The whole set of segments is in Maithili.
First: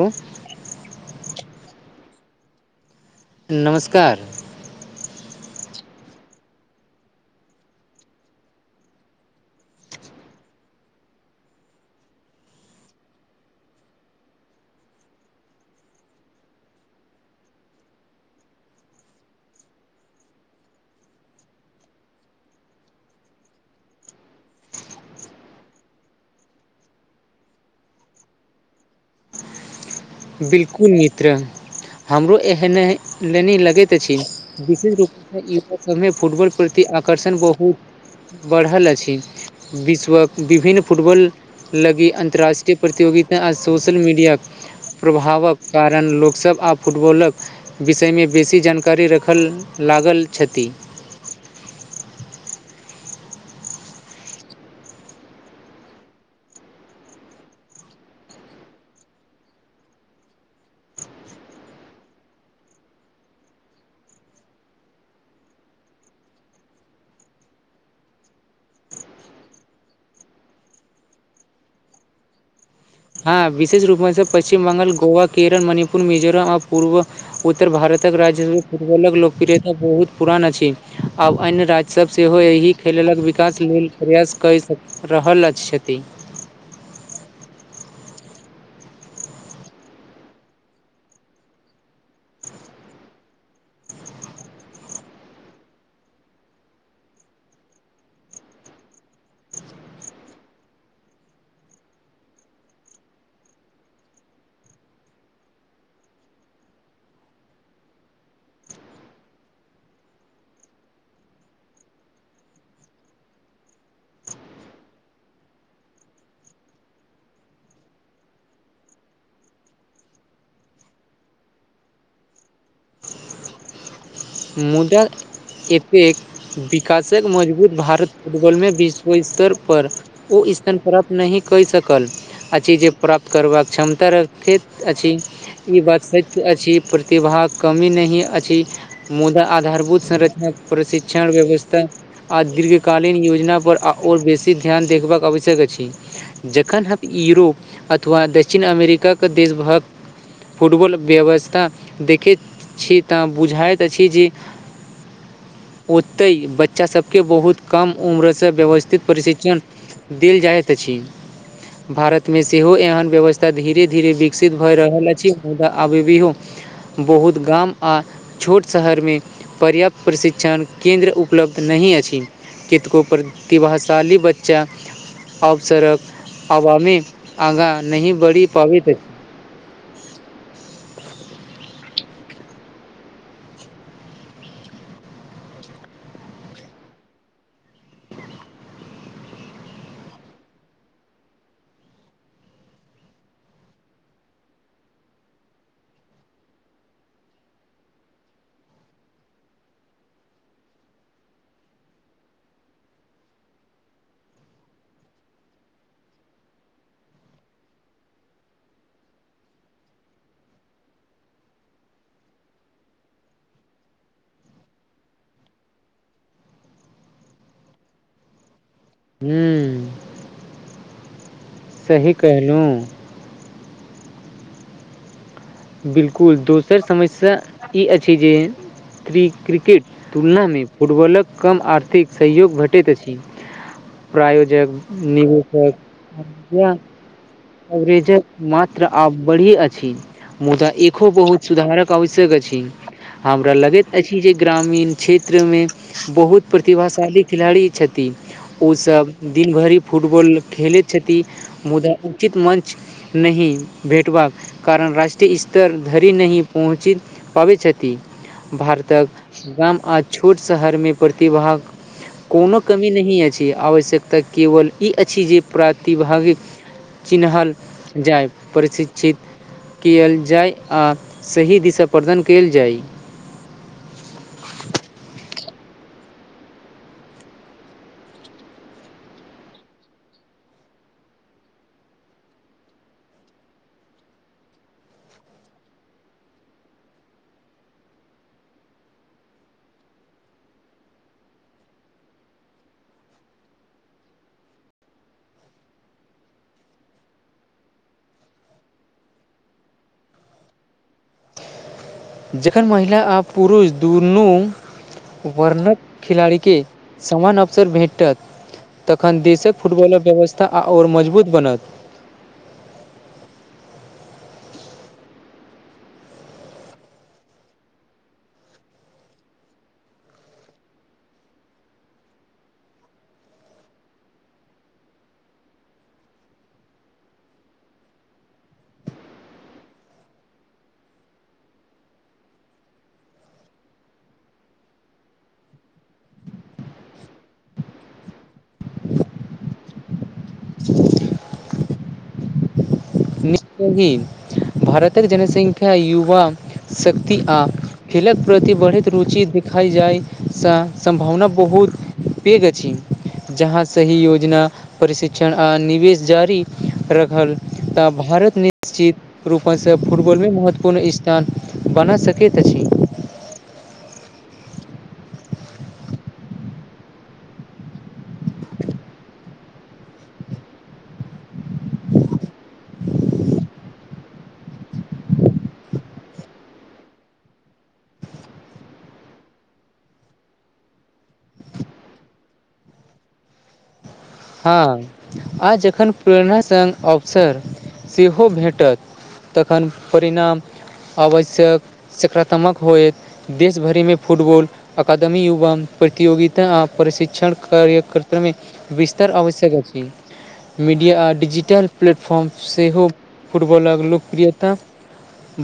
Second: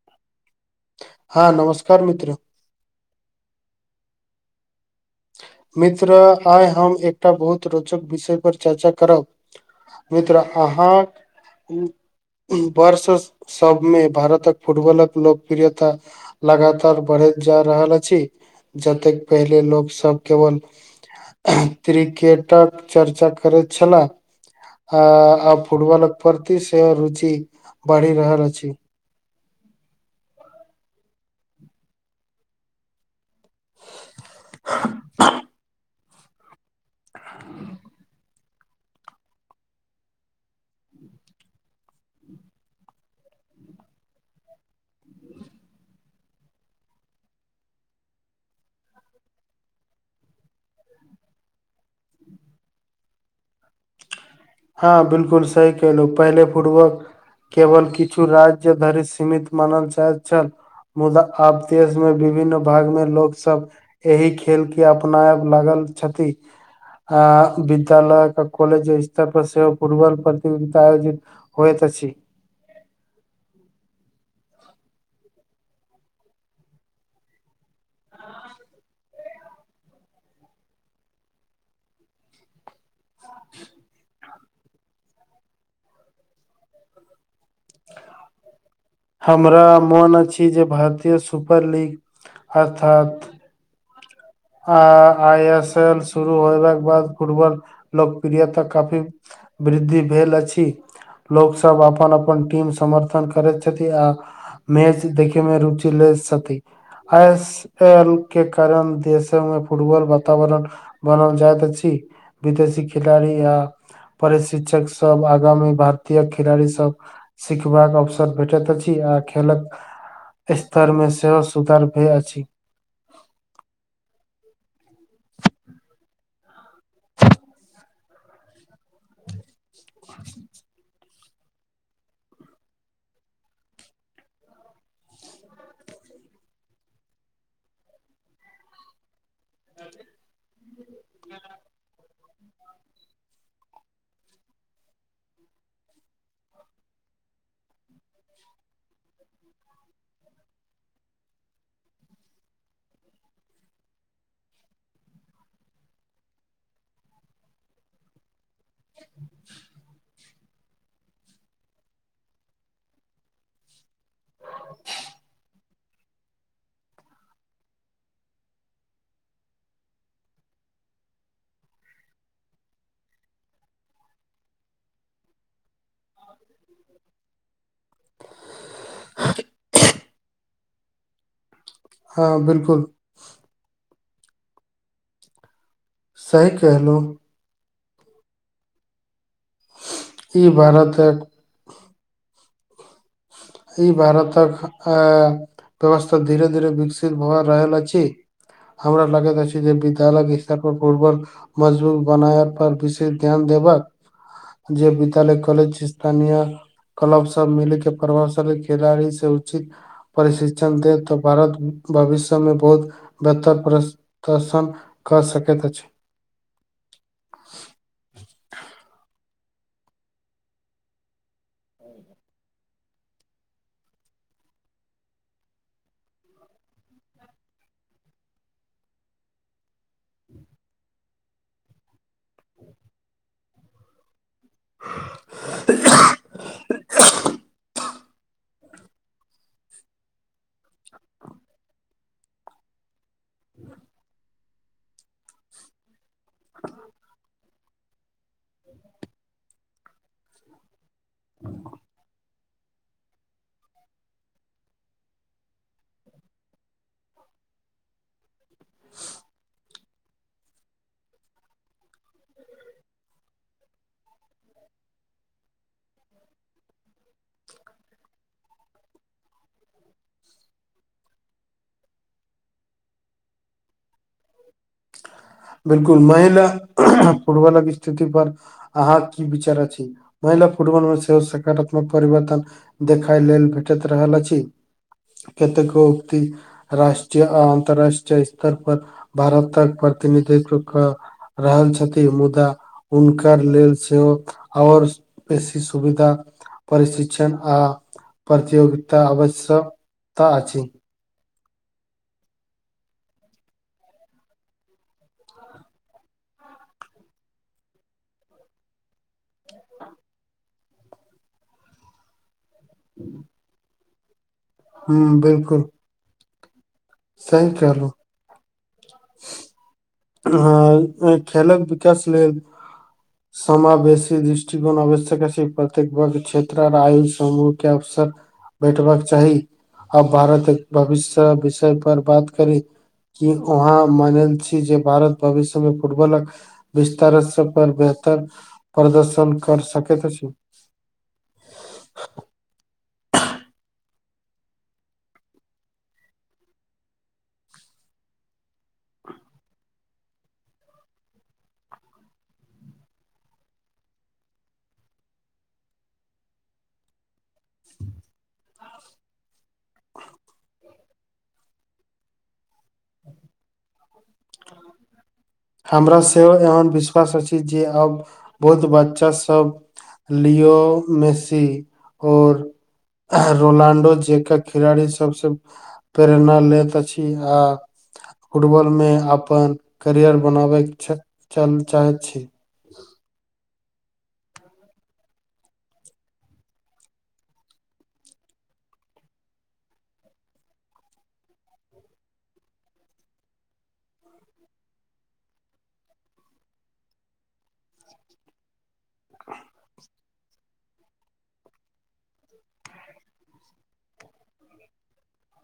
हूँ हँ नमस्कार मित्र नमस्कार मित्र आइ हम एकटा बहुत रोचक विषय पर चर्चा करब मित्र अहाँक वर्ष सबमे भारतक फुटबॉलक लोकप्रियता लगातार बढ़ैत जा रहल अछि जतेक पहिले लोक सब केवल क्रिकेटक चर्चा करैत छला आ आब फुटबलक प्रति सेहो रुचि बढ़ि रहाल अछि बिलकुल मित्र हमरो एहनहइ लेनै लगैत अछि विशेष रूपसँ इ युवक सभमे फुटबॉल प्रति आ आकर्षण बहुत बढ़ल अछि विश्वक विभिन्न फुटबॉल लगी अन्तर्राष्ट्रीय प्रतियोगिता आ सोशल मीडिया प्रभावक कारण लोकस आब फुटबॉलक विषयमें बेसी जानकारी रखल लागल छथि हँ बिलकुल सही केलहुँ पहिले फुटबॉल केवल किछु राज्य धरि सीमित मानल जाइत छल मुदा आब देश मे विभिन्न भाग में लोक सब एहि खेल के अपनायब लागल छथि आ विद्यालय आ कॉलेज सब पर सेहो फुटबॉल प्रतियोगिता आयोजित होइत अछि हँ विशेष रूपमे से पश्चिम बंगाल गोवा केरल मणिपुर मिजोरम आ पूर्व उत्तर भारतक राज्य फुटबलक लोकप्रियता बहुत पुरान अछि अब अन्य राज्यसभ सेहो एही खेलक विकास लेल प्रयास क स रहल छथि [inaudible] हमरा मोन अछि जे भारतीय सुपर लीग अर्थात आ आइ एस एल शुरू होबाक बाद फुटबल लोकप्रियता काफी वृद्धि भेल अछि लोक सब अपन अपन टीम समर्थन करैत छथि आ मैच देखै मे रुचि ले सकी आइ एस एल के कारण देश फुटबल वातावरण बनल जाइत अछि विदेशी खेलाड़ी या परीशिक्षक सब आगामी भारतीय खिलाड़ी सब सिखबाक अवसर भेटत अछि आ खेलक। एस्तरमे सेहो सुदा रुपैया अछि। मुदा एतेक विकासक मजबूत भारत फुटबॉल मे बीस ओ इस्तर पर ओ इस्थन प्राप्त नहि कई सकल अछि जे प्राप्त करबाक क्षमता रखैत अछि ई बात सत्य अछि प्रतिभा के कमी नहि अछि मुदा आधारभूत संरचना प्रशिक्षणा व्यवस्था आ दीर्घकालीन योजनापर आओर बेसी ध्यान देखबाक आवश्यक अछि जखन हम यूरोप अथवा दक्षिण अमेरिका के देशभक्त फुटबॉल व्यवस्था देखैत छी तऽ बुझाइत। अछी जे ओतैय बच्चा सबके बहुत। कम उम्रसँ व्यवस्थित प्रशिक्षण देल जाय। अछि भारतमे सेहो एहन व्यवस्था धीरे धीरे विकसित भऽ रहल अछि मु अबि भी हो बहुत गाम आ। शहरमे पर्याप्त प्रशिक्षण केन्द्र उपलब्ध नहि अछि। कैतको उपर दिभाशाली बच्चा। अवसरक आवामी आगाँ नहि बढ़ि पावैत हँ बिल्कुल सही केहलु ई भारतक ई भारतक अ व्यवस्था धीरे धीर विकसित भ रहल अछि हमरा लागैत अछि जे विद्यालय इस्तर पर फूटबॉल मजबूर बनाय पर विशेष ध्यान देबक जे विद्यालय कॉलेज स्थानीय क्लब सब मिले के प्रवास खेलाड़ी सब उचित प्रशिक्षण दे तऽ भारत भविष्यमे बहुत बेहतर परस तसन क सकैत अछि हूँ सही कहलु बिल्कुल दोसर समस्या ई अछि जे थ्रीरी क्रिकेट तुलनामे फुटबॉलक कम आर्थिक सहयोग भेटैत अछि प्रायोजक निवेशक इ अवरेजक मात्र आब बढ़ी अछि मुदा एखो बहुत सुधारक आवश्यक अछि हमरा लगैत अछि जे ग्रामीण क्षेत्र मे बहुत प्रतिभाशाली खिलाड़ी छथि उसब दिन भरि फुटबॉल खेलैत छथि मुदा मंच नहि भेटबाक कारण रैस [unintelligible] इस्तर धरि नहि पहुँचि पाबै छथि भारतक गाम आ छोट शहरमे प्रतिभाक कोनो कमी नहि अछि आवश्यकता केवल ई अछि जे प्रतिभावीक चिन्हल जाय प्रक्षितीत कियल जाय आ सही दिशा प्रदन कयल जाय बिल्कुल महिना फुटबलक स्थिति पर अहाँ के की विचार अछि महिला फुटबॉल मे सेहो सकारात्मक परिवर्तन देखाय लेल भेटैत रहल अछि कतेको उक्ति राष्ट्रीय आ अन्तर्राष्ट्रीय स्तर पर भारतक प्रतिनिधित्व कऽ रहल छथि मुदा हुनकर लेल सेहो आओर बेसी सुविधा परिशिक्षण आ प्रतियोगिता आवश्यकता अछि जखन महिला आ पुरुष दुनू वर्णक खिलाड़ीके समान अवसर भेटत तखन देशक फुटबॉलक व्यवस्था आओर मजबूत बनत हूँ हूँ बिल्कुल सहि कहलूं हाॅं खेलक विकास लेल [inaudible] समावेशी दृष्टिकोण आवश्यक अछि। प्रत्येक वर्ग क्षेत्र आर आयु समूहके अवसर बैठबाक चाही आ भारतक भविष्य विषय पर बात करी की वहाँ मानल छी जे भारत भविष्यमे फुटबॉलक विस्तार पर बेहतर प्रदर्शन कर सकैत अछि [unintelligible] भारतक जनसंख्या युवा शक्ति आ खेलक प्रति बढ़ैत रुचि देखाइ जायसँ सम्भावना बहुत पैघ अछि जहाँ सही योजना प्रशिक्षण आ निवेश जारी रहल तऽ भारत निश्चित रूपसँ फुटबॉलमे महत्वपूर्ण स्थान बना सकैत अछि [unintelligible] हमरा सेहो एहन विश्वास अछि जे आब बहुत बच्चा सब लियो मेसी आओर आर रोनाल्डो जेकां खिलाड़ी सबसऽ प्रेरणा लैत अछि आ फुटबॉलमे अप- -पन करियर बनाबे के च-चाहैत छी हाँ आ जखन प्रेरणा संग अवसर सेहो भेटत तखन परिणाम आवश्यक सकारात्मक होएत देश भरिमे फुटबॉल अकादमी युवा प्रतियोगिता आ प्रशिक्षण कार्यकर्तामे तर आवश्यक अछि मीडिया आ डिजिटल प्लेटफॉर्म सेहो फुटबॉलक लोकप्रियता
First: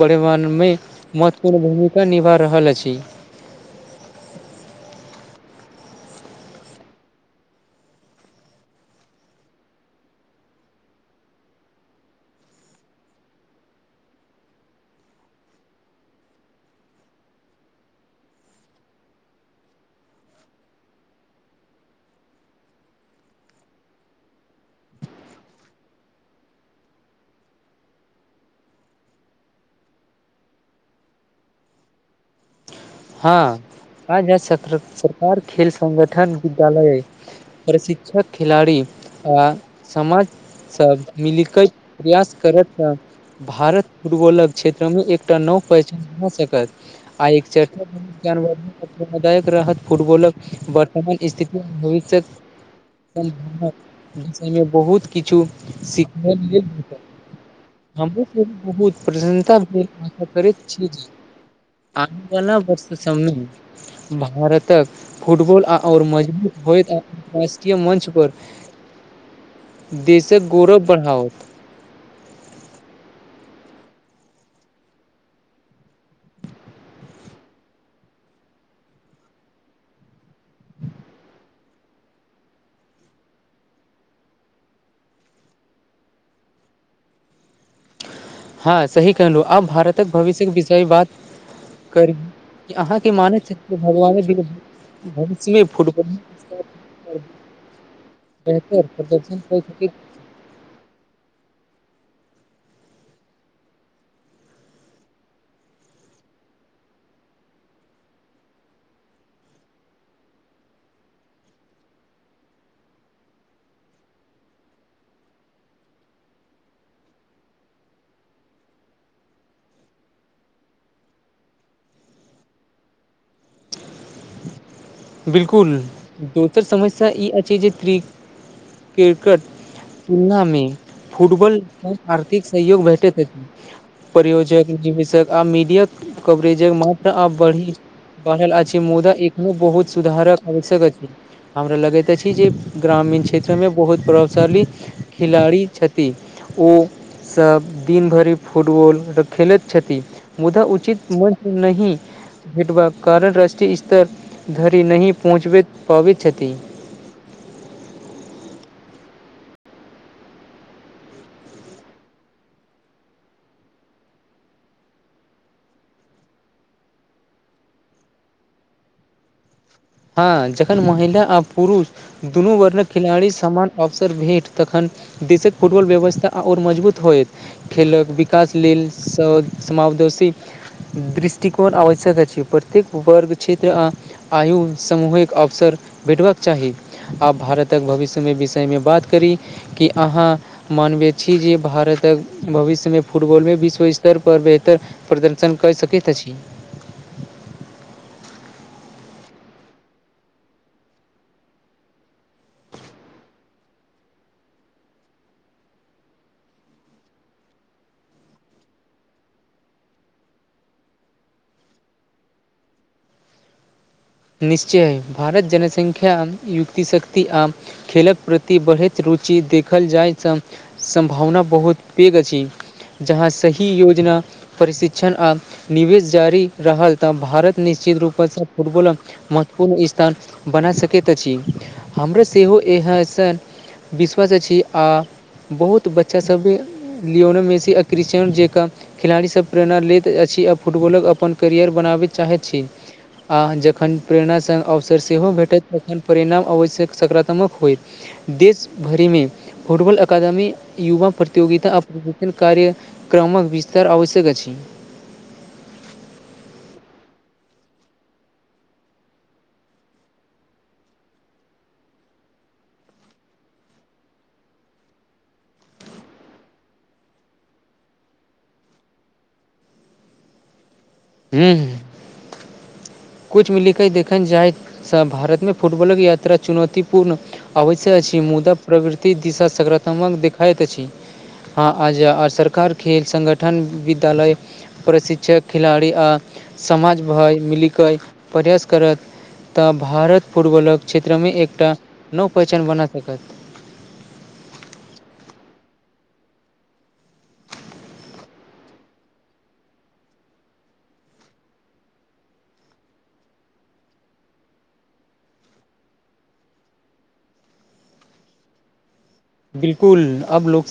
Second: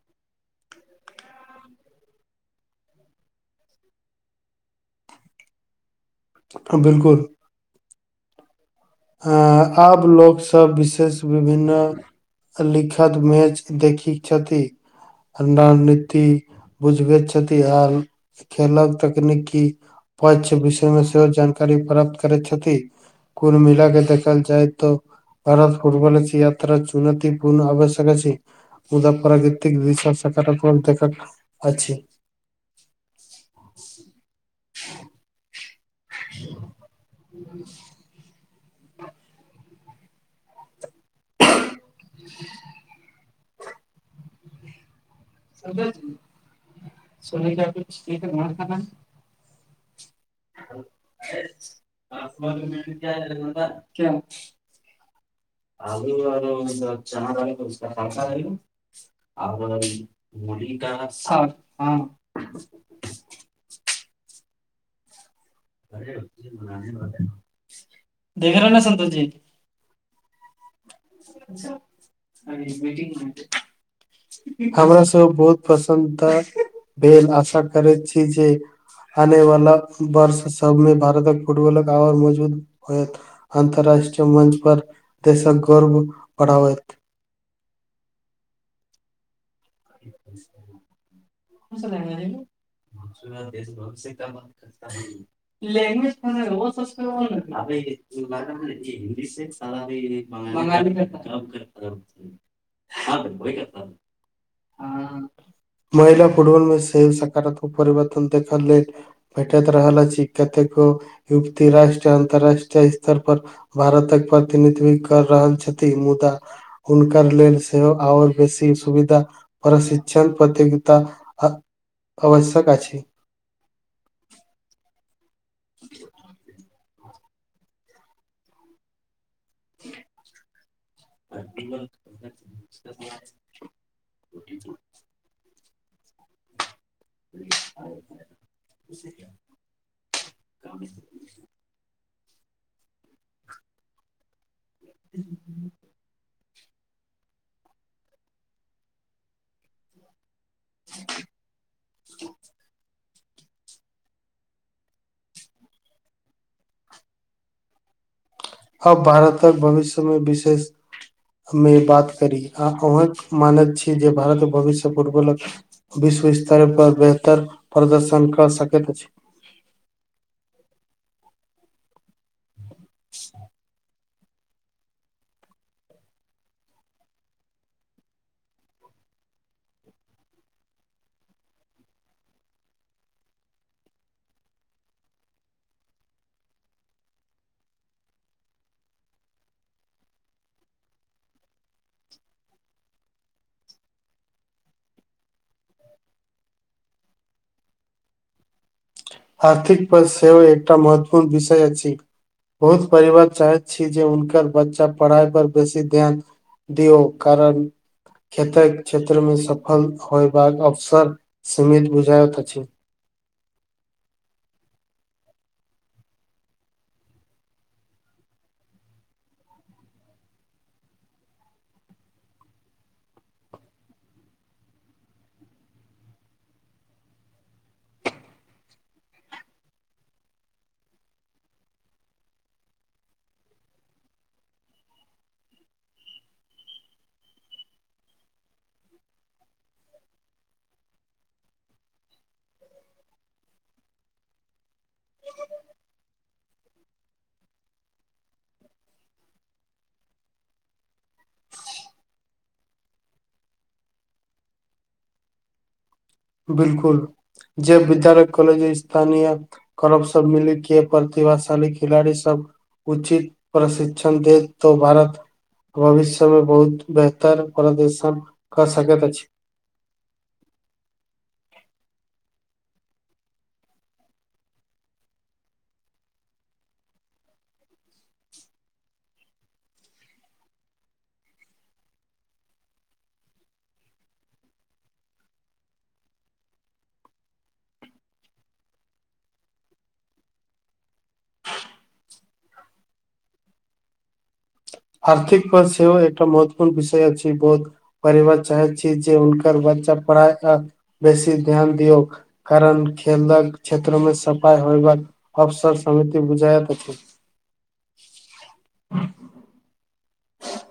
वढ़ेमानमे महत्वपूर्ण भूमिका निभा रहल अछि हाॅं बिल्कुल हाॅं आब लोकसभ विशेष विभिन्न लिख्यात मैच देखी छथि नाननीति बुझबैयत छथि आर खेलक तकनीकी पछ विषय मे सेहो जानकारी प्राप्त करैत छथि कुल मिला मिलाक देखल जाइ तऽ भारत फुटबाॅल अछि यात्रा चुनतीपूर्ण आवश्यक अछि मुदा प्राकृतिक दृश्य सकारात्मक देखल अछि। हाँ आज क्षेत्र सरकार खेल संगठन विद्यालय प्रसि- क्षक खेलाड़ी आ समाजसभ मिलिकै प्रयास करत तऽ भारत फुटबॉलक क्षेत्रमे एकटा नव पहिचान भए सकत आ एक च यनवायक रहत फुटबॉलक वर्तमान स्थिति आ भविष्यक विषयमे बहुत किछु सीखने लेल भेटत हमरो बहुत प्रसन्नता भेल करेत छी जे आरो नव वर्ष सबमे भारतक फुटबॉल आ आओर मजबूत होएत राष्ट्रीय मंच पर देशक गौरव बढ़ाओत। अभी मिटिंग मे हेतै हमरा सभ बहुत पसन्नता भेल आशा करैत छी जे आने वाला वर्ष सबमे भारतक फुटबॉलक आओर मजबूत होयत। अन्तर्राष्ट्रीय मंच पर देशक गौरव बढ़ावैत हँ सही कहलू आब भारतक भविष्यकेँ विषय बात करी कि अहाँके मानै छै भगवाने बिल [inaudible] भविष्यमे फुटबॉल [inaudible] बेहतर प्रदर्शन क सक [inaudible] [inaudible] [inaudible] महिला फुटबॉल मे सेहो सकारात्मक परिवर्तन देखल लेल भेटैत रहल अछि कतेको युवती राष्ट्रीय अंतर्राष्ट्रीय स्तर पर भारतक प्रतिनिधित्व कर रहल छथि मुदा हुनकर लेल सेहो आओर बेसी सुविधा प्रशिक्षण प्रतियोगिता आवश्यक अछि। बिल्कुल दोसर समस्या ई अछि जे क्रि क्रिकट तुलना मे फुटबॉल कम आर्थिक सहयोग भेटैत अछि। परियोजक निवेषक आ मीडिया कवरेजक मात्रा आब बढ़ि बढल अछि मुदा एखनो बहुत सुधारक आवश्यक अछि हमरा लगैत अछि जे ग्रामीण क्षेत्रमे बहुत प्रभावशाली खिलाड़ी छथि ओसभ दिनभरि फुटबॉल खेलैत छथि। मुदा उचित मंच नहि भेटबाक कारण राष्ट्रीय स्तर धरि नहि पहुँचबैत पाबैत छथि अब भारतक भविष्यमे विशेष मे बात करी आ अहाँक मानैत छी जे भारत भविष्य फुटबॉलक विश्व स्तर पर बेहतर प्रदर्शन कऽ सकैत अछि। हँ जखन महिला आ पुरुष दुनू वर्नक खिलाड़ी समान अबस सर भेँट तखन देशक फुटबॉल व्यवस्था आओर मजबूत होयत। खेलक विकास लेल स समावदोशी दृष्टिकोन आवश्यक अछि प्रत्येक वर्ग क्षेत्र आ आयु समूहिक अवसर भेटबाक चाही आब भारतक भविष्यमे विषयमे बात करी कि अहाँ मानबैत छी जे भारतक भविष्यमे फुटबॉलमे विश्व स्तर पर बेहतर प्रदर्शन कय सकेत अछि। आर्थिक पद सेहो एकटा महत्वपूर्ण विषय अछि। बहुत परिवार चाहैत छी जे हुनकर बच्चा पढ़ाइ पर बेसी ध्यान दियो कारण कतेक क्षेत्र में सफल होयबाक अवसर सीमित बुझायइत अछि निश्चय भारत जनसंख्या युक्तिशक्ति आ खेलक प्रति बढ़ैत रुचि देखल जाइत तऽ सम्भावना बहुत पेघ अछि जहाँ सही योजना प्रशिक्षण आ निवेश जारी रहल तऽ भारत निश्चित रूपसँ फुटबॉल महत्वपूर्ण स्थान बना सकैत अछि हमरा सेहो इहसँ विश्वास अछि आ बहुत बच्चासभे लियोनो मेसी अआ क्रिशटेनो जेँका खिलाड़ीसभ प्रेरणा लैत अछि आ फुटबॉलक अपन कैरियर बनाबैत चाहैत छी आ ज तखन प्रेरणास संग अवसर सेहो भेटत तखन परिणाम आवश्यक सकारात्मक होइ देश भरिमे फुटबॉल अकादमी युवा प्रतियोगिता आ प्रशिक्षण कार्य क्रमंक विस्तार आवश्यक अछि बिलकुल जे विद्यालय कॉलज स्थानीय करब सभ मिलीके प्रतिभाशाली खिलाड़ी सभ उचित प्रशिक्षण देत तऽ भारत भविष्य में बहुत बेहतर पदर्शन कऽ सकेत अछि हूँ कुछ मिल के देखल जाय भारत में फुटबॉलक यात्रा चुनौतीपूर्ण अवश्य अछि मुद्दा प्रवृति दिशा सकारात्मक देखाइत अछि ह आ जा आ सरकार खेल संगठन विद्यालय प्रशिक्षक खिलाड़ी आ समाज भय मिली कऽ प्रहास करत तऽ भारत फुटबॉलक क्षेत्र में एकटा नव पहिचान बना सकत आर्थिक पद सेहो एकटा महत्वपूर्ण विषय अछि बहुत परिवार चाहैत छी जे हुनकर बच्चा पढ़ाइ ओर बेसी ध्यान दियऔ कारण खेलक क्षेत्र में सफाई होयबाक अवसर समिति बुझायत अछि बिलकुल आब लोक